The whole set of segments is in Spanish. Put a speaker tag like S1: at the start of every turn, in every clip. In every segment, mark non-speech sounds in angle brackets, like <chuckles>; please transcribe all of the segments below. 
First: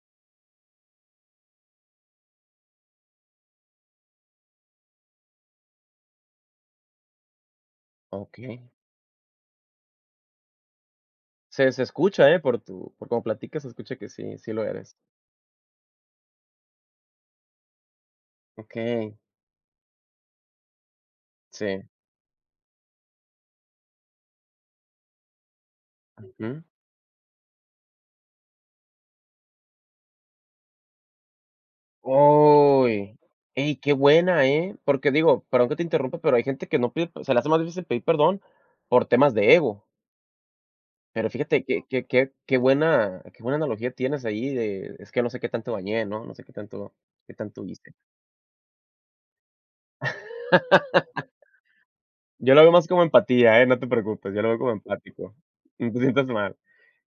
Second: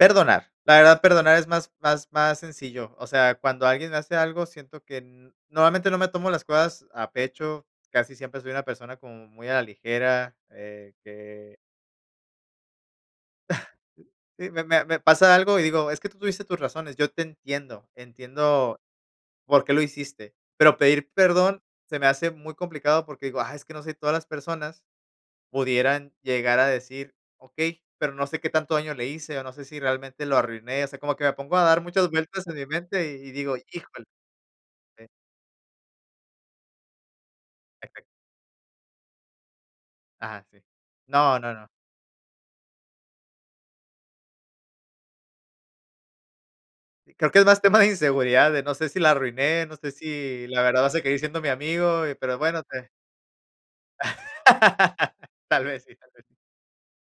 S1: Perdonar, la verdad, perdonar es más más más sencillo, o sea, cuando alguien hace algo, siento que normalmente no me tomo las cosas a pecho, casi siempre soy una
S2: Okey.
S1: persona como muy a la ligera, eh, que
S2: Se se escucha, ¿eh?, por tu por como platicas se escucha que
S1: <chuckles>
S2: sí,
S1: Sí,
S2: sí
S1: me
S2: lo
S1: me
S2: eres.
S1: me pasa algo y digo: "Es que tú tuviste tus razones, yo te entiendo, entiendo
S2: Okey.
S1: por qué lo hiciste", pero pedir perdón
S2: Sí.
S1: se me hace muy complicado porque digo: "Ah, es que no sé si todas las personas pudieran llegar
S2: Ujú.
S1: a decir: 'Okey', pero no sé qué tanto daño le hice o no sé si realmente lo arruiné", o sea, como que me pongo a dar muchas vueltas en mi mente
S2: Uy,
S1: y y digo:
S2: ey qué
S1: "Híjole".
S2: buena, ¿eh? Porque digo, perdón que te interrumpa, pero hay gente que no pide se le hace más difícil
S1: <unintelligible>
S2: pedir perdón por temas de ego.
S1: Ajá, sí.
S2: Pero
S1: No, no,
S2: fíjate
S1: no.
S2: que que que qué buena qué buena analogía tienes ahí de: "Es que no sé qué tanto dañé", ¿no?, "No sé qué tanto
S1: Creo
S2: qué
S1: que es más
S2: tanto
S1: tema de
S2: hice".
S1: inseguridad, de "No sé si la arruiné, no sé si la verdad va a seguir
S2: <laughs>
S1: siendo mi amigo", pero
S2: Yo lo
S1: bueno,
S2: veo más
S1: te
S2: como empatía, ¿eh?, no te preocupes, yo lo veo como
S1: <chuckles>
S2: empático,
S1: Tal vez
S2: no
S1: sí,
S2: te
S1: tal vez
S2: sientas
S1: sí.
S2: mal.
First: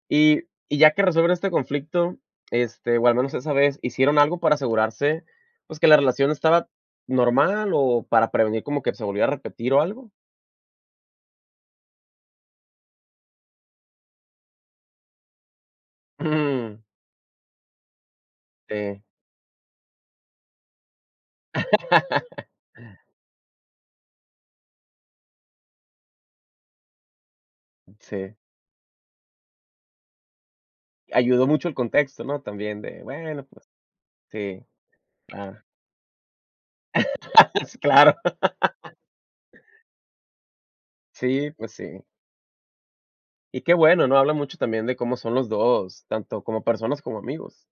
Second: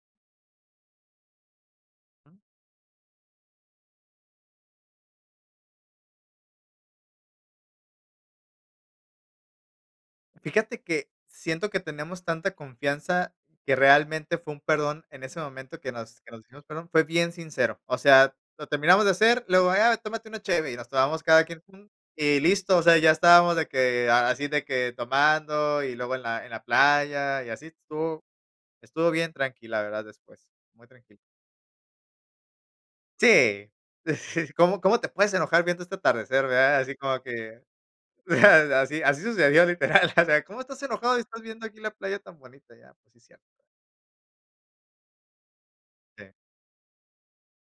S2: Y y ya que resuelven este conflicto, este, o al menos esa vez, ¿hicieron algo para asegurarse, pues que la relación estaba normal o para prevenir como que se volviera a repetir o algo?
S1: Fíjate que siento que tenemos tanta confianza que realmente fue un perdón, en ese momento que nos que nos dijimos
S2: Mm.
S1: perdón, fue bien sincero, o sea, lo
S2: Sí.
S1: terminamos de hacer, luego, "Ah, tómate una cheve", y nos tomamos cada quien un y
S2: <chuckles>
S1: listo, o sea, ya estábamos de que, así de que tomando y luego en la en la playa y así, estuvo
S2: Sí.
S1: estuvo bien tranqui la verdad después, muy tranqui.
S2: Ayudó mucho el contexto, ¿no?, también de: "Bueno, pues".
S1: Sí, <chuckles>
S2: Sí,
S1: "¿Cómo cómo te puedes
S2: ah.
S1: enojar viendo este atardecer, verdad?", así como que
S2: <laughs> Claro.
S1: así, así sucedió, literal, o sea, "¿Cómo estás enojado y estás
S2: Sí,
S1: viendo
S2: pues
S1: aquí la
S2: sí.
S1: playa tan bonita?", ya, pues sí es cierto.
S2: Y qué bueno, ¿no?, habla mucho también de cómo son los 2,
S1: Sí.
S2: tanto como personas como amigos.